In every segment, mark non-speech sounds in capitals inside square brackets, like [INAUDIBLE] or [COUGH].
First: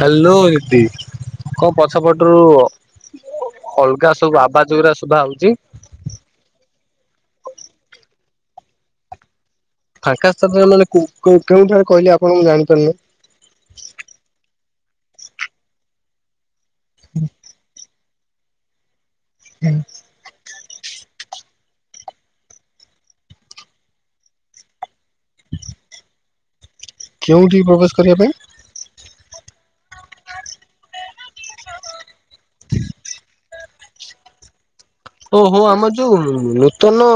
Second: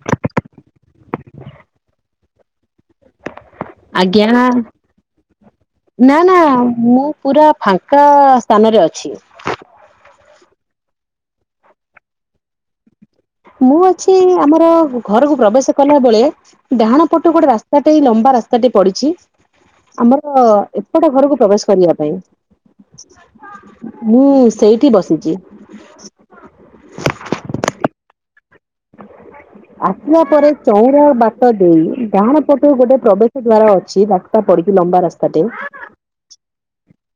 Hello ଇଦି କ ପଛପଟରୁ ଅଲଗା ସବୁ ଆବାଜ ଉରା ଶୁଭା ହଉଚି। ନାଁ ନାଁ ମୁଁ ପୁରା ଫାଙ୍କା ସ୍ଥାନରେ ଅଛି। ଫାଙ୍କା ସ୍ତାନ ଏ ନଲେ କୋଉ କୋଉ କେଉଁଠାରେ କହିଲେ ଆପଣ ମୁଁ ଜାଣିପାରୁନେଇ। ମୁଁ ଅଛି ଆମର ଘରକୁ ପ୍ରବେଶ କଲା ବେଳେ ଡାହାଣ ପଟୁ ଗୋଟେ ରାସ୍ତାଟେଇ ଲମ୍ବା ରା ସ୍ତାଟେ ପଡ଼ିଛି। ଜ୍ଞା ଆମର ଏପଟ ଘରୁକୁ ପ୍ରବେଶ କରିବା ପାଇଁ। ମୁଁ ସେଇଠି ବସିଚି। କେଉଁଠି ପ୍ରବେଶ କରିବା ପାଇଁ। ଆସିଲା ପରେ ଚଉଁରା ବାଟ ଦେଇ ଡାହାଣ ପଟୁକୁ ଗୋଟେ ପ୍ରବେଶ ଦ୍ଵାର ଅଛି। ତା ଟା ପଡ଼ିକି ଲମ୍ବା ରାସ୍ ଓ ହୋ ଆମର ଯୋଉ ନୂତନ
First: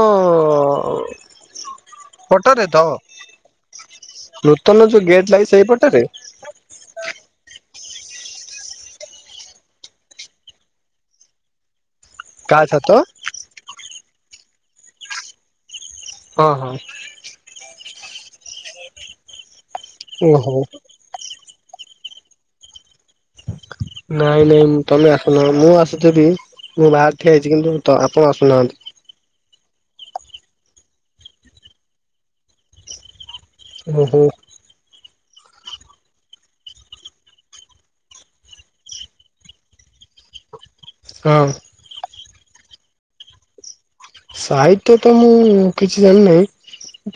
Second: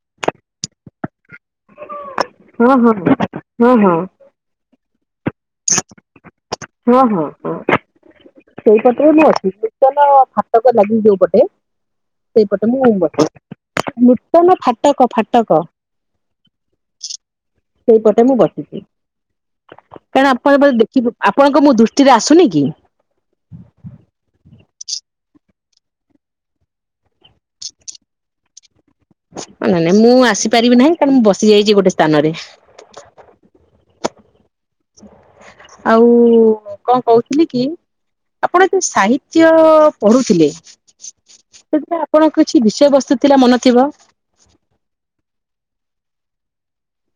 ପଟରେ ହଁ ତ ହଁ ହଁ ହଁ ହଁ ନୂତନ ଯୋଉ ଗେଟ ଲାଗିଚି ସେଇ ପଟରେ। ହଁ ହଁ ହଁ। ସେଇପଟରେ ମୁଁ ଅଛି ନୂତଲ ଫାଟକ ଲାଗିଚି ଯୋଉ ପଟେ। କାହା ସେଇପଟେ ଛାତ ମୁଁ [UNINTELLIGIBLE] ନୂତନ ଫାଟକ ଫାଟକ। ହଁ ହଁ। ସେଇପଟେ ମୁଁ ବସିଛି କାରଣ ଓହୋ ଆପଣ ଦେଖିଥିବେ ଆପଣଙ୍କୁ ମୁଁ ଦୃଷ୍ଟିରେ ଆସୁନି କି? ନାଇଁ ନାଇଁ ମୁଁ ତମେ ଆସୁନା ମୁଁ ଆସୁଥିବି ମୁଁ ବାହାରାରେ ଠିଆ ହେଇଛି କିନ୍ତୁ ତ ଆପଣ ଆସୁନାହାନ୍ତି। ନାଇଁ ନାଇଁ ମୁଁ ଆସିପାରିବି ନାହିଁ କାରଣ ମୁଁ ବସି ଯାଇଚି ଗୋଟେ ସ୍ଥାନରେ। ଓହୋ। ଆଉ କଣ କହୁଥିଲି କି? ଆପଣ ଏତେ ସାହିତ୍ୟ ପଢୁଥିଲେ। ହଁ ସେଥିରେ ଆପଣଙ୍କ କିଛି ବିଷୟବସ୍ତୁ ଥିଲା ମନ ଥିବ। ସାହିତ୍ୟ ତ ମୁଁ କିଛି ଜାଣିିନାହିଁ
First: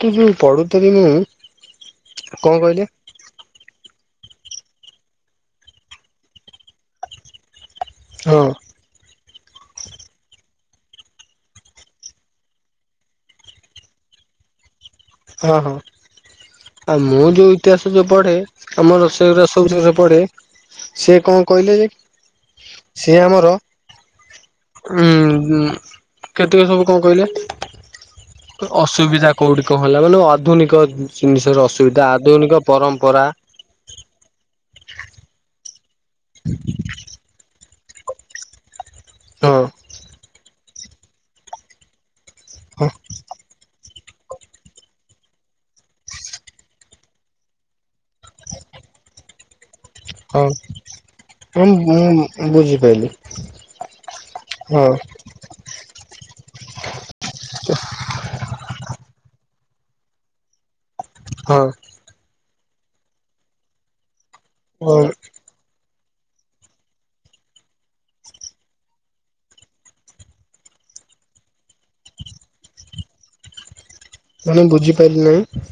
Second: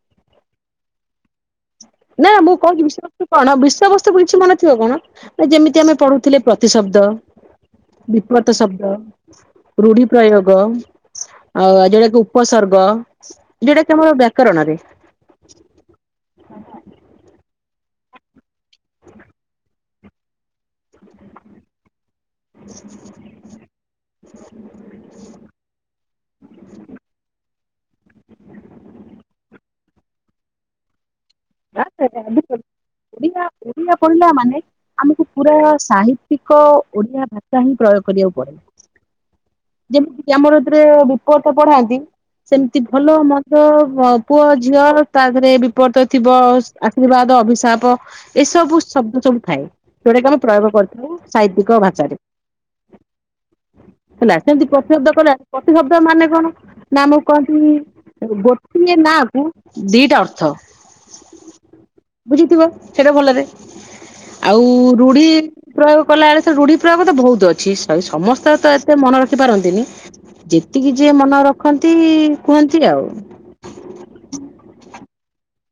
କିନ୍ତୁ ଯୋଉ ପଡୁଥିଲି ମୁଁ ନା କଣ ମୁଁ କୋଉ କହିଲେ [UNINTELLIGIBLE] କଣ ବିଷୟବସ୍ତୁ କିଛି ମନେ ଥିବ କଣ ନା ଯେମିତି ଆମେ ପଢୁଥିଲେ ପ୍ରତିଶବ୍ଦ। ହଁ ବିପରିତ ଶବ୍ଦ। ରୁଢି ପ୍ରୟୋଗ ଆଉ ଆଉ ଯୋଉଟା ଉପସର୍ଗ। ଯୋଉଟାକି ତୁମର ବ୍ୟାକରଣ ରେ। ହଁ ହଁ। ଆଉ ମୁଁ ଯୋଉ ଇତିହାସ ଯୋଉ ପଢେ ଆମ ର ସେଉରା ସବୁ ଯୋଉ ପଢେ। ସିଏ କଣ କହିଲେ ଯେ ସିଏ ଆମର ଉଁହୁଁ କେତକ ସବୁ କଣ କହିଲେ? ଅସୁବିଧା କୋଉଠି କଁ ହେଲା ମାନେ ଆଧୁନିକ ଜିନିଷର ଅସୁବିଧା ଆଧୁନିକ ପରମ୍ପରା ଓଡିଆ ପଢିଲା ମାନେ ଆମକୁ ପୁରା ସାହିତ୍ୟିକ ଓଡିଆ ଭାଷା ହିଁ ପ୍ରୟୋଗ କରିବାକୁ ପଡେ ହଁ ଯେମିତି ଆମର ଏଥିରେ ବିପରିତ ପଢାନ୍ତି। ସେମିତି ହଁ ଭଲ ମନ୍ଦ ଅ ପୁଅ ଝିଅ ତା ଦେହରେ ବିପରିତ ଥିବ ଆଶୀର୍ବାଦ ଅଭିଶାପ ଏସବୁ ଶବ୍ଦ ସବୁ ଥାଏ। ଯଉଟାକି ଆମେ ହଁ ପ୍ରୟୋଗ କରିଥାଉ ହଁ ସାହିତ୍ୟିକ ଭାଷାରେ। ମୁଁ ବୁଝିପାରିଲି ହେଲା ସେମିତି ହଁ ପ୍ରତିଶବ୍ଦ କଲେ ପ୍ରତିଶବ୍ଦ ମାନେ କଣ ନା ଆମକୁ କହନ୍ତି ଗୋଟିଏ ନାଁ କୁ ଦିଟା ଅର୍ଥ। ହଁ। ବୁଝିଥିବ ସେଇଟା ଭଲରେ ଆଉ ହଁ ରୁଢି ପ୍ରୟୋଗ କଲା ବେଳେ ସେ ରୁଢି ପ୍ରୟୋଗ ତ ବହୁତ ଅଛି ସମସ୍ତେ ତ ଏତେ ମନ ରଖି ପାରନ୍ତିନି। ଯେତିକି ଯିଏ ମନେ ରଖନ୍ତି କୁହନ୍ତି ଆଉ। ମାନେ ବୁଝିପାଇଲି ନାହିଁ।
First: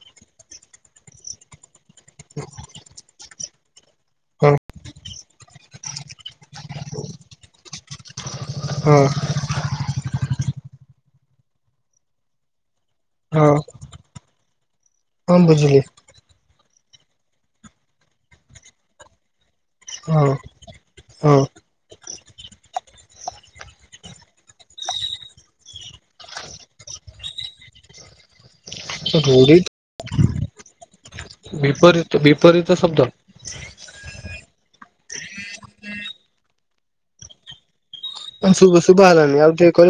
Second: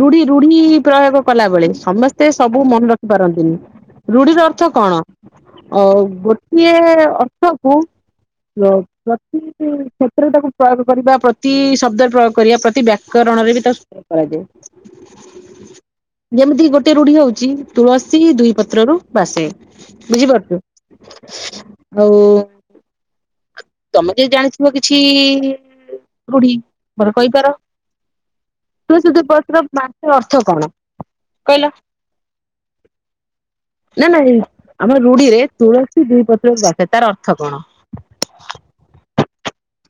ରୁଢି ରୁଢି ପ୍ରୟୋଗ କଲା ବେଳେ ସମସ୍ତେ ସବୁ ମନେ ରଖି ପାରନ୍ତିନି। ରୁଢିର ହଁ ଅର୍ଥ କଣ ଗୋଟିଏ ଅର୍ଥକୁ ହଁ ପ୍ରତି କ୍ଷେତ୍ରରେ ତାକୁ ପ୍ରୟୋଗ କରିବା ପ୍ରତି ଶବ୍ଦରେ ପ୍ରୟୋଗ କରିବା ପ୍ରତି ବ୳ ହଁ କରଣରେ ବି ତାକୁ ସୂତ୍ର କରାଯାଏ। ହଁ ବୁଝିଲି। ଯେମିତି ଗୋଟିଏ ରୁଢି ହଉଛି ତୁଳସୀ ଦୁଇ ପତ୍ର ରୁ ବାସେ ହଁ ବୁଝିପାରୁଛୁ ହଁ ଆଉ ତମେ ଯଦି ଜାଣିଥିବ କିଛି ରୁଢୀ ମତେ କହିପାର। ତୁଳସି ଦୁଇ ପତ୍ର ରୂଢ଼ି ରୁ ବାସେ ର ଅର୍ଥ କଣ? କହିଲ? ବିପରୀତ ବିପରୀତ ଶବ୍ଦ। ନା ନାଇଁ ଆମ ରୁଢିରେ ତୁଳସୀ ଦିଇ ପତ୍ରକୁ ବାସେ ତାର ଅର୍ଥ କଣ? ଶୁଭ ଶୁଭା ଗଲାନି ଆଉ ଥରେ କ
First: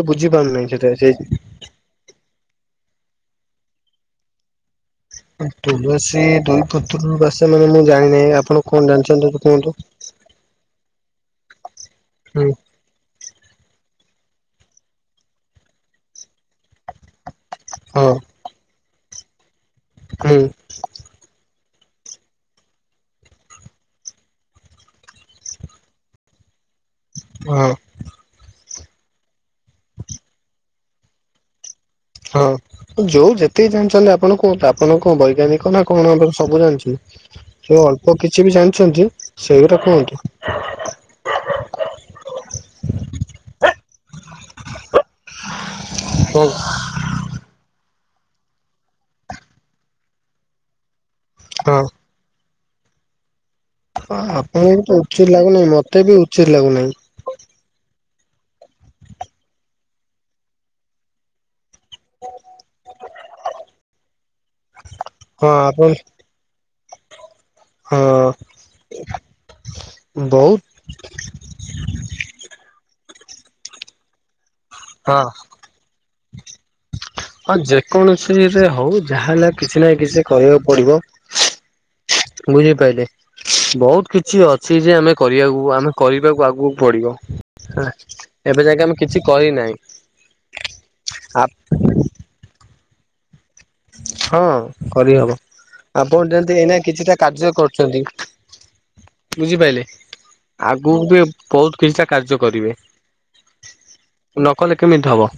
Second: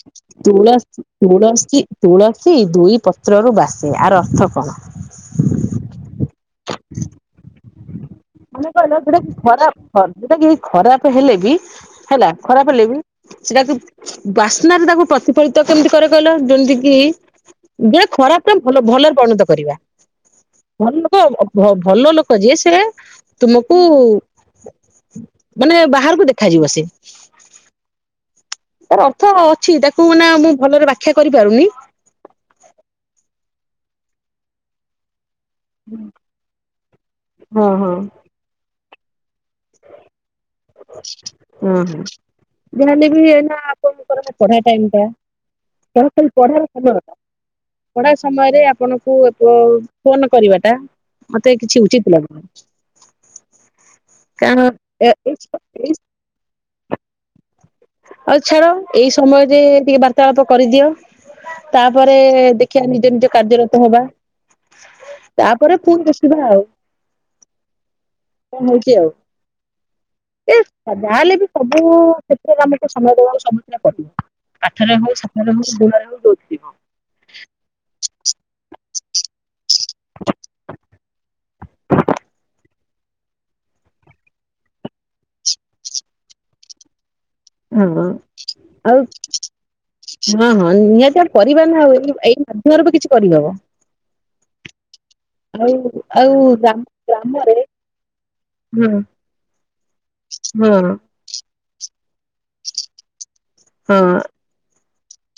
ତୁଳଶୀ ତୁଳସୀ ତୁଳସୀ ଦୁଇ ପତ୍ରରୁ ବାସେ ଆର ଅର୍ଥ କଣ? ତୁଳସୀ ଦୁଇପୁତ୍ର ବାସେ ମାନେ ମୁଁ ଜାଣିନାହିଁ ଆପଣ କଣ ଜାଣିଛନ୍ତି ତ କୁହନ୍ତୁ। ଯେଉଟା କି ଖରାପ ହେଲେ ବି ହେଲା ହୁଁ ଖରାପ ହେଲେ ବି ସେଟା ଯୋଉ ବାସେ। ରେ ତାକୁ ପ୍ରତିଫଳିତ କେମିତି କରେ କହିଲ ଯେମିତି କି ଯେ ହଁ ଖରାପ ଭଲ ଭଲରେ ପରିଣତ କରିବା। ହୁଁ ଭଲ ଲୋକ ଭଲ ଲୋକ ଯିଏ ସେଟା ତୁମକୁ ମାନେ ବାହାରକୁ ଦେଖାଯିବ ସେ। ହଁ ଅର୍ଥ ଅଛି ତାକୁ ମାନେ ମୁଁ ଭଲରେ ବ୍ୟାଖ୍ୟା କରିପାରୁନି। ହଁ ଯୋଉ ଯେତକି ଜାଣିଛନ୍ତି ଆପଣ କୁହନ୍ତୁ ଆପଣ କଣ ବୈଜ୍ଞାନିକ। ନା କଣ ତ ସବୁ ଜାଣିଛି ହଁ ସେ ହଁ ଅଳ୍ପ କିଛି ବି ଜାଣିଛନ୍ତି। ସେଇ ରା କୁହନ୍ତୁ। ହଁ ହଁ ଯହେଲେ ବି ଏଇନା ଆପଣଙ୍କ ର ପଢା ଟାଇମ ଟା ତେଣୁକରି ହଁ। ପଢାରେ ଭଲ। ପଢା ସମୟରେ ଆପଣଙ୍କୁ ଫୋନ କରିବାଟା ମତେ ହଁ କିଛି ଉଚିତ ଲାଗୁନି। କାରଣ ଆପଣଙ୍କୁ ବି ତ ଏ ଉଚିତ୍ ଲାଗୁନାହିଁ ମତେ ବି ଉଚିତ୍ ଲାଗୁନାହିଁ। ଆଉ ଛାଡ ଏଇ ସମୟରେ ଟିକେ ବାର୍ତ୍ତାଳାପ କରିଦିଅ। ତାପରେ ଦେଖିବା ନିଜ ନିଜ କାର୍ଯ୍ୟରତ ହବା। ହଁ ତାପରେ ଆପଣ ପୁଣି ବସିବା ଆଉ। ହଁ କଣ ହଉଚି ଆଉ ଏ ବହୁତ ଯାହାହେଲେ ବି ସବୁ କ୍ଷେତ୍ରରେ ଆମକୁ ସମୟ ଦେବାକୁ ସମସ୍ୟା ପଡିବ। ପାଠ ରେ ହଉ ହଁ ସାଠ ରେ ହଉ ଦୋରେ ହଉ ଯୋଉଥିରେ ହଉ। ହଁ ଯେକୌଣସି ରେ ହଉ ଯାହା ହେଲେ କିଛି ନା କିଛି କରିବାକୁ ପଡିବ। ବୁଝିପାରିଲେ। ବହୁତ କିଛି ଅଛି ଯେ ଆମେ କରିବାକୁ ଆମେ କରିବାକୁ ଆଗକୁ ପଡିବ। ହଁ ଏବେ ଯାକେ ଆମେ ଆଉ କିଛି କରିନାହିଁ ହଁ ହଁ ନିହାତି ଆ ପରିବାର ନା ଆଉ ଏଇ। [INAUDIBLE] ବି କିଛି କରିହବ। ହଁ କରିହବ ଆଉ ଆପଣ ଆଉ ଯେମିତି ଗ୍ରାମ ଏଇନା କିଛିଟା କାର୍ଯ୍ୟ ଗ୍ରାମରେ କରୁଛନ୍ତି। ହଁ ବୁଝିପାରଲେ ହଁ ଆଗକୁ ବି ବହୁତ କିଛିଟା କାର୍ଯ୍ୟ କରିବେ ହଁ ନ କଲେ କେମିତି ହବ।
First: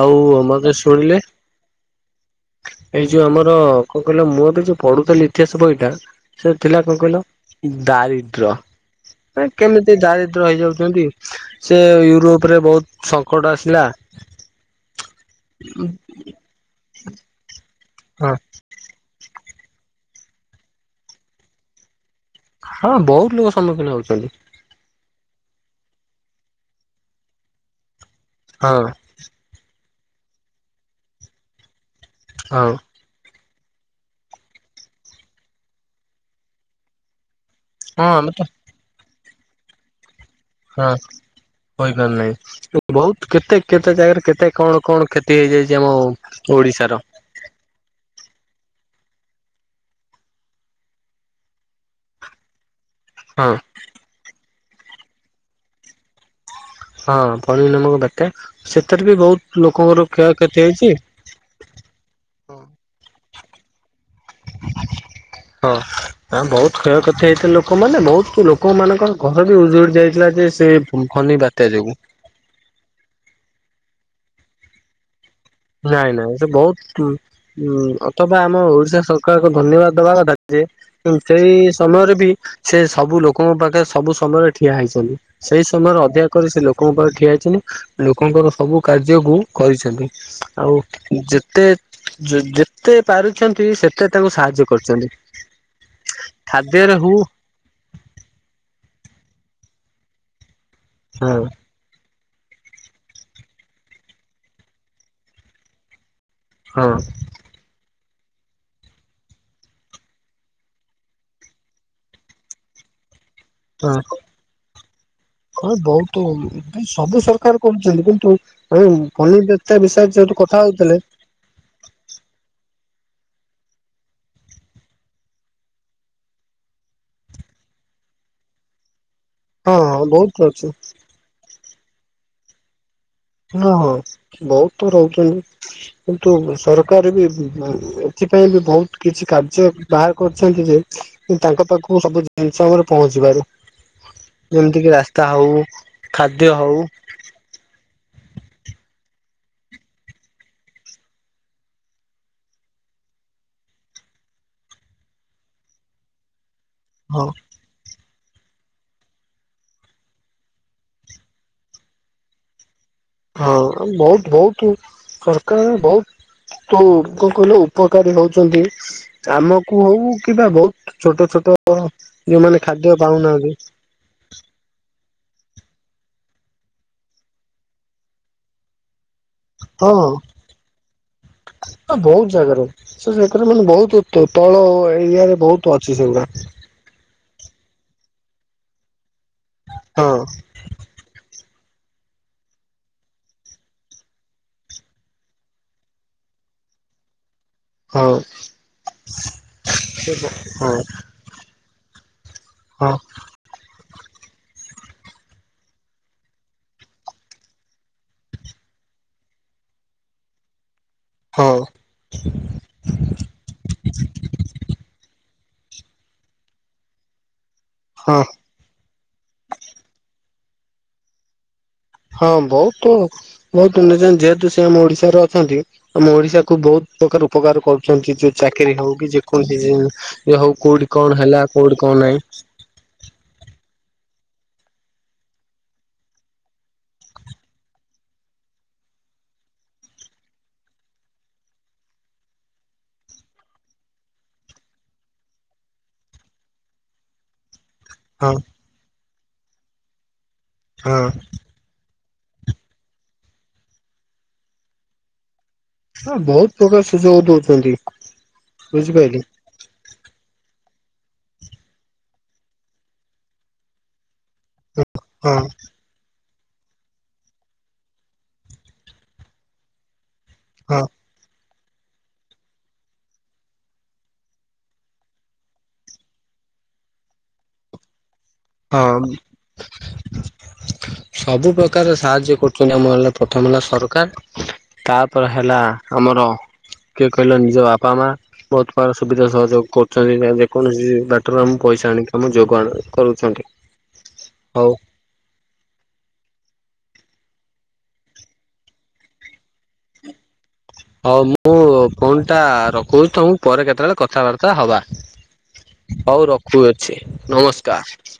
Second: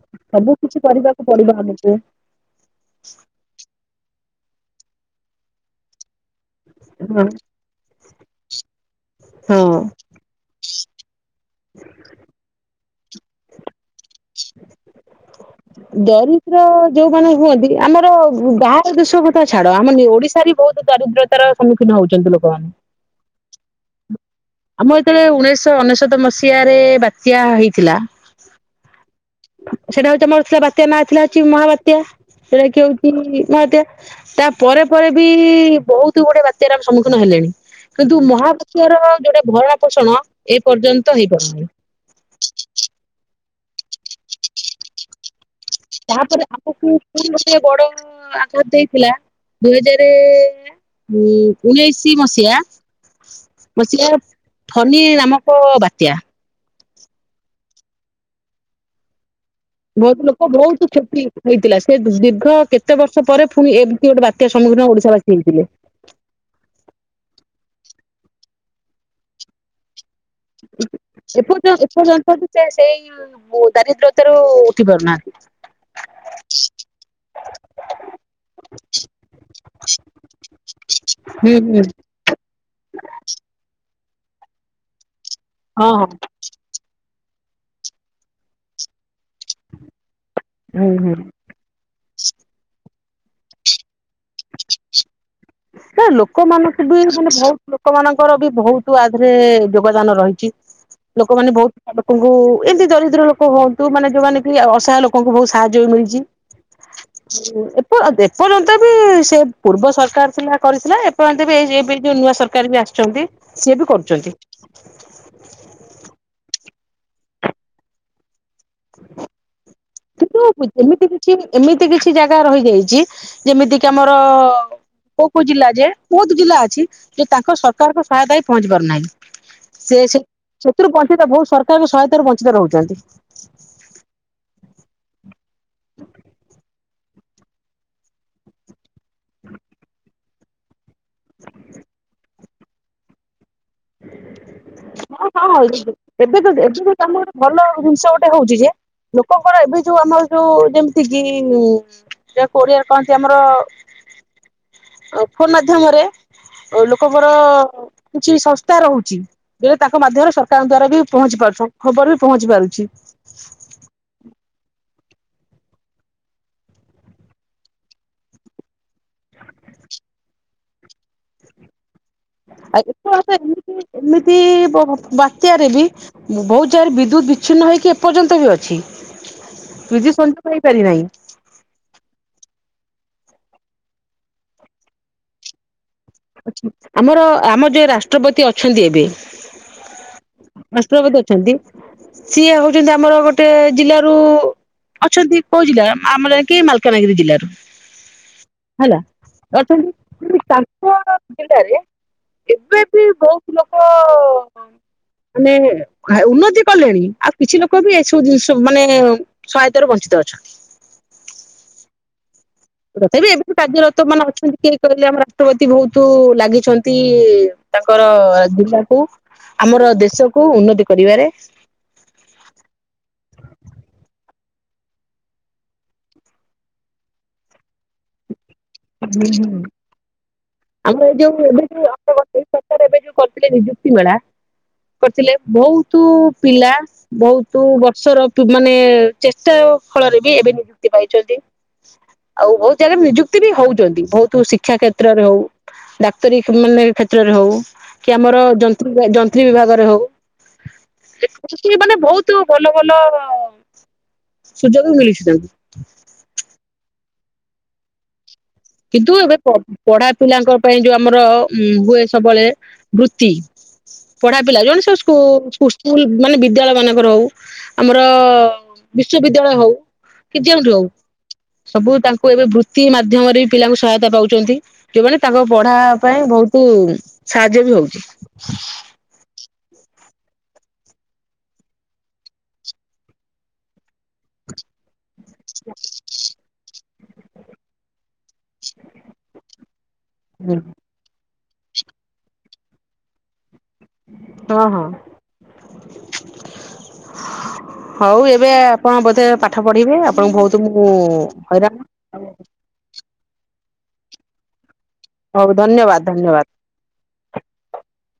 ଆଉ ସବୁ ମଧ୍ୟ କିଛି ଶୁଣିଲେ। କରିବାକୁ [UNINTELLIGIBLE] ଏଇ ଯୋଉ ଆମର କଣ କହିଲ ମୁଁ ଏବେ ଯୋଉ ପଢୁଥିଲି ଇତିହାସ ବହିଟା ସେ ଥିଲା କଣ କହିଲ। ହଁ ଦାରିଦ୍ର୍ୟ ହଁ କେମିତି ଦାରିଦ୍ର୍ୟ ହେଇଯାଉଛନ୍ତି। ସେ ୟୁରୋପ ରେ ବହୁତ ସଙ୍କଟ ଆସିଲା। ଦରିଦ୍ର ଯୋଉମାନେ ହୁଅନ୍ତି ଆମର ହଁ ବାହା ର ଦେଶ କଥା ଛାଡ ଆମ ଓଡିଶାରେ ବି ବହୁତ ଦାରିଦ୍ରତାର ସମ୍ମୁଖୀନ ହଉଛନ୍ତି ଲୋକମାନେ। ହଁ ବହୁତ ଲୋକ ସମ୍ମୁଖୀନ ହଉଛନ୍ତି। ଆମ ଯେତେବେଳେ ଉଣେଇଶଶହ ଅନେଶତ ମସିହାରେ ବାତ୍ୟା ହେଇଥିଲା। ହଁ। ସେଇଟା ହଉଛି ଆମର ଥିଲା ବାତ୍ୟା ନାଁ ଥିଲା ହଉଛି ମହାବାତ୍ୟା ହଁ ସେଟା କିଏ ହଉ ବାତ୍ୟା ତା ପରେ ପରେ ବି ବହୁତ ଗୁଡଏ ବାତ୍ୟାରେ ଆମେ ସମ୍ମୁଖୀନ ହେଲେଣି। ହଁ କିନ୍ତୁ ଆମେ ତ ମହାବାତ୍ୟା ର ଯୋଉଟା ଭରଣ ପୋଷଣ ଏ ପର୍ଯ୍ୟନ୍ତ ହେଇ ପାରୁନାହିଁ। ହୋଇପାରିନାହିଁ ବହୁତ କେତେ କେତେ ଜାଗାରେ କେତେ କଣ କଣ କ୍ଷତି କ୍ଷତି ହେଇଯାଇଛି ଆମ ଓଡିଶାର। ଫୁଣି ଗୋଟେ ବଡ ଆଘାତ ଦେଇଥିଲା ଦୁଇ ହଜାରେ ହଁ ଉଣେଇଶି ମସିହା ହଁ ମସିହା ଫନି ନାମକ ବାତ୍ୟା। ହଁ ପନି ନାମକ ବାତ୍ୟା ସେଥିରେ ବି ବହୁତ ଲୋକଙ୍କର ବହୁତ ଲୋକ କ୍ଷୟକ୍ଷତି ବହୁତ ହେଇଛି। କ୍ଷତି ହେଇଥିଲା ସେ ଦୀର୍ଘ କେତେ ବର୍ଷ ପରେ ପୁଣି ଏମିତି ଗୋଟେ ବାତ୍ୟା ସମ୍ମୁଖୀନ ଓଡିଶାବାସୀ ହେଇଥିଲେ। ହଁ ବହୁତ କ୍ଷୟକ୍ଷତି ହେଇଥିଲା ଲୋକମାନେ ବହୁତ ଲୋକ ମାନଙ୍କର ଘର ବି ଉଜୁଡି ଯାଇଥିଲା ଯେ ସେ ଫନି ବାତ୍ୟା ଏପର୍ ଯୋଗୁ ଏପର୍ଯ୍ୟନ୍ତ ଅଛନ୍ତି ସେ ସେଇ ଦାରିଦ୍ର୍ୟତାରୁ ଉଠି ପାରୁନାହାନ୍ତି। ନାଇଁ ନାଇଁ ସେ ବହୁତ ହୁଁ ଅଥବା ଆମ ଓଡିଶା ସରକାରଙ୍କୁ ଧନ୍ୟବାଦ ଦବା କଥା ଯେ ହଁ ସେଇ ହୁଁ ହୁଁ। ସମୟରେ ବି ସେ ସବୁ ଲୋକଙ୍କ ପାଖରେ ସବୁ ସମୟରେ ଠିଆ ହେଇଛନ୍ତି ସେଇ ହଁ ସମୟରେ ହଁ ଅଧିକା କରି ସେ ଲୋ ଲୋକଙ୍କ ପାଖରେ ଠିଆ ହୋଇଛନ୍ତି ଲୋକଙ୍କର ସବୁ କାର୍ଯ୍ୟକୁ କରିଛନ୍ତି ଆଉ ହୁଁ ହୁଁ। ଯେ ଯେତେ ଯେତେ ପାରୁଛନ୍ତି ସେତେ ତାଙ୍କୁ ସାହାଯ୍ୟ କରୁଛନ୍ତି। ନା ଲୋକମାନଙ୍କୁ ଖାଦ୍ୟରେ ବି ହଉ ମାନେ ବହୁତ୍ ଲୋକମାନଙ୍କର ବି ବହୁତ ଆଦେହରେ ଯୋଗଦାନ ରହିଛି ହଁ ଲୋକମାନେ ବହୁତ ଲୋକଙ୍କୁ ଏମିତି ଦରିଦ୍ର ଲୋକ ହୁଅନ୍ତୁ ମାନେ ଯୋଉମାନେ କି ଅସହାୟ ଲୋକଙ୍କୁ ବି ବହୁତ ସାହାଯ୍ୟ ମିଳିଛି। ହଁ। ଏପର୍ଯ୍ୟନ୍ତ ବି ସେ ପୂର୍ବ ସରକାର ଥିଲା। କରିଥିଲା ଏପର୍ଯ୍ୟନ୍ତ ବି ଏଇ ଏବେ ଯୋଉ ନୂଆ ସରକାର ବି ଆସିଛନ୍ତି ସିଏ ବି ହଁ କରୁଛନ୍ତି। ହଁ ବହୁତ ଏ ସବୁ ସରକାର କରୁଛନ୍ତି କିନ୍ତୁ ଆଉ ଫନି ବାତ୍ୟା ବିଷୟରେ ଯୋଉଠୁ କଥା କିନ୍ତୁ ହଉଥିଲେ? ଏମିତି କିଛି ଏମିତି କିଛି ଜାଗା ରହିଯାଇଛି ଯେମିତି କିି ଆମର କୋଉ କୋଉ ଜିଲ୍ଲା ଯେ ବହୁତ୍ ଜିଲ୍ଲା ଅଛି ଯେ ତାଙ୍କ ସରକାରଙ୍କ ସହାୟତା ହଁ ପହଞ୍ଚି ହଁ ପାରୁନାହିଁ। ସେ ହଁ ବହୁତ ଅଛି। ସେଥିରୁ ବଞ୍ଚିତ ବହୁତ ସରକାରଙ୍କ ସହାୟତାରୁ ବଞ୍ଚିତ ରହୁଛନ୍ତି। ହଁ ହଁ ବହୁତ ତ ରହୁଛନ୍ତି କିନ୍ତୁ ସରକାର ବି ସେଥିପାଇଁ ବି ବହୁତ କିଛି କାର୍ଯ୍ୟ ବାହାର କରିଛନ୍ତି ଯେ ତାଙ୍କ ପାଖକୁ ସବୁ ଜିନିଷ ଆମର ପହଞ୍ଚିପାରୁ। ଯେମିତି କିି ରାସ୍ତା ହଁ ହଉ ହଁ ଏବେ ତ ଖାଦ୍ୟ ଏବେ ହଉ ଯୋଉ ଆମ ଗୋଟେ ଭଲ ଜିନିଷ ଗୋଟେ ହଉଛି ଯେ ଲୋକଙ୍କର ଏବେ ଯୋଉ ଆମର ଯୋଉ ଯେମିତି କିି କୋଆ [UNINTELLIGIBLE] କହନ୍ତି ଆମର ଫୋନ ମାଧ୍ୟମରେ। ହଁ ଲୋକଙ୍କର କିଛି ସ ରହୁଛି ଯେ ତାଙ୍କ ମାଧ୍ୟମରେ ସରକାରଙ୍କ ଦ୍ଵାରା ବି ପହଞ୍ଚି ପାରୁଛ ଖବର ବି ପହଞ୍ଚି ପାରୁଛି। ହଁ ବହୁତ ବହୁତ ସରକାର ବହୁତ ତ କଣ କହିଲେ ଉପକାରୀ ହଉଛନ୍ତି। ଆମକୁ ହଉ କିିବା ବହୁତ ଛୋଟ ଛୋଟ ଯୋଉମାନେ ଆଉ ଖାଦ୍ୟ ଏତେ ବାଟ ପାଉନାହାନ୍ତି। ଏମିତି ଏମିତି ବାତ୍ୟାରେ ବି ବହୁତ ଜାଗାରେ ବିଦ୍ୟୁତ ବିଚ୍ଛିନ୍ନ ହେଇକି ଏପର୍ଯ୍ୟନ୍ତ ବି ଅଛି। ବିଦ୍ୟୁତ ସଂଯୁକ୍ତ ହେଇପାଇପାରି ନାହିଁ। ଆ ବହୁତ ଜାଗାରେ ସେ ଯାଗାରେ ମାନେ ବହୁତ ତଳ ଏରିଆରେ ବହୁତ ଅଛି ସେଗୁରା। ଆମର ଆମ ଯୋଉ ରାଷ୍ଟ୍ରପତି ଅଛନ୍ତି ଏବେ। ହଁ। ରାଷ୍ଟ୍ରପତି ଅଛନ୍ତି ସିଏ ହଉଛନ୍ତି ଆମର ଗୋଟେ ଜିଲ୍ଲାରୁ ଅଛନ୍ତି କୋଉ ଜିଲ୍ଲାରୁ ଆମର କି ମାଲକାନଗିରି ଜିଲ୍ଲାରୁ। ହଁ ହେଲା ଅଛନ୍ତି ହଁ ତାଙ୍କ ଜିଲ୍ଲାରେ ଏବେ ହଁ। ବି ବହୁତ ଲୋକ ମାନେ ଉନ୍ନତି କଲେଣି ଆଉ କିଛି ଲୋକ ବି ଏସବୁ ଜିନିଷ ମାନେ ସହାୟତାରୁ ବଞ୍ଚିତ ଅଛନ୍ତି। ହଁ। ତଥାପି ଏବେଠୁ କାର୍ଯ୍ୟରତ ମାନ ଅଛନ୍ତି କିଏ କହିଲେ ଆମ ରାଷ୍ଟ୍ରପତି ବହୁତୁ-ଉ-ଉ-ଉ ଲାଗିଛନ୍ତି-ଇ-ଇ-ଇ ହଁ ତାଙ୍କର-ଅ-ଅ-ଅ ଜିଲ୍ଲାକୁ ଆମର ଦେଶକୁ ଉନ୍ନତି କରିବାରେ। ହଁ ବହୁତୁ ବହୁତୁ [UNINTELLIGIBLE] ଯେହେତୁ ସେ ଆମ ଓଡିଶାରେ ଅଛନ୍ତି ଆମ ଓଡିଶା କୁ ବହୁତ ପ୍ରକାର ଉପକାର କରୁଛନ୍ତି ଯେ ଚାକିରୀ ହଉ କି ହୁଁ ହୁଁ। ଯେକୌଣସି ହଉ କୋଉଠି ଆମର ଏଇ କଣ ହେଲା ଯୋଉ ଏବେ କୋଉଠି ଯୋଉ କଣ ଆମ ନାହିଁ ଏଇ ସରକାର ଏବେ ଯୋଉ କରିଥିଲେ ନିଯୁକ୍ତି ମେଳା କରିଥିଲେ ବହୁତୁ-ଉ-ଉ ପିଲା ବହୁତୁ ବର୍ଷର ପି ମାନେ-ଏ-ଏ ଚେଷ୍ଟା ଫଳରେ ବି ଏବେ ବି ନିଯୁକ୍ତି ପାଇଛନ୍ତି। ଆଉ ବହୁତ ଜାଗାରେ ନିଯୁ କ୍ତି ବି ହଉଛନ୍ତି ବହୁତୁ ଶିକ୍ଷା କ୍ଷେତ୍ରରେ ହଉ ଡାକ୍ତରୀ ମାନେ କ୍ଷେତ୍ରରେ ହଉ। କି ହଁ ଆମର ଯନ୍ତ୍ରୀ ଯନ୍ତ୍ରୀ ବିଭାଗରେ ହଉ। ହଁ। ସେ ମାନେ ବହୁତୁ ଭଲ ଭଲ ସୁଯୋଗ ମିଳିଛି ତାଙ୍କୁ। ହଁ ବହୁତ ପ୍ରକାର ସୁଯୋଗ ଦଉଛନ୍ତି। କିନ୍ତୁ ବୁଝିପାରିଲି ଏବେ ପ ପଢା ପିଲାଙ୍କ ପାଇଁ ଯୋଉ ଆମର-ଅ-ଅ ଉ-ଉ ହୁଏ ସବୁବେଳେ ବୃତ୍ତି ପଢା ପିଲା ଜଣ ସ ସ୍କୁ ହଁ ସ୍କୁ ସ୍କୁଲ ମାନେ ବିଦ୍ୟାଳୟ ମାନଙ୍କର ହଉ ଆମର-ଅ-ଅ-ଅ ବିଶ୍ୱବିଦ୍ୟାଳୟ ହଉ କି ଯେଉଁଠୁ ହଁ ହଉ ସବୁ ତାଙ୍କୁ ଏବେ ବୃତ୍ତି ମାଧ୍ୟମରେ ବି ପିଲାଙ୍କୁ ସହାୟତା ପାଉଛନ୍ତି। ଯଉମାନେ ତାଙ୍କ ପଢା-ଆ ପାଇଁ ବହୁତୁ ସାହାଯ୍ୟ ବି ହଉଛି। ହଁ। ସବୁ ପ୍ରକାର ସାହାଯ୍ୟ କରୁଛନ୍ତି ଆମ ହେଲା ପ୍ରଥମ ହେଲା ସରକାର ତା ପରେ ହେଲା ଆମର କିଏ କହିଲ ନିଜ ବାପା ମା ବହୁତ ପ୍ରକାର ସୁବିଧା ସହଯୋଗ କରୁ ଛନ୍ତି ନା ଯେକୌଣସି ବାଟର ଆମ ପଇସା ଆଣିକି ଆମ ଯୋଗ ଆଣୁ କରୁଛନ୍ତି। ହଁ ହଉ ହଁ। ହଉ ଏବେ ଆପଣ ବୋଧେ ପାଠ ପଢିବେ ଆପଣଙ୍କୁ ବହୁତ ମୁଁ ହଉ ମୁଁ ହଇରାଣ ଫୋନ ଟା ରଖୁଛି ତମକୁ ପରେ କେତେବେଳେ କଥାବାର୍ତ୍ତା ହବା ହଉ ଧନ୍ୟବାଦ ହଉ ଧନ୍ୟବାଦ। ରଖୁଅଛି ନମସ୍କାର।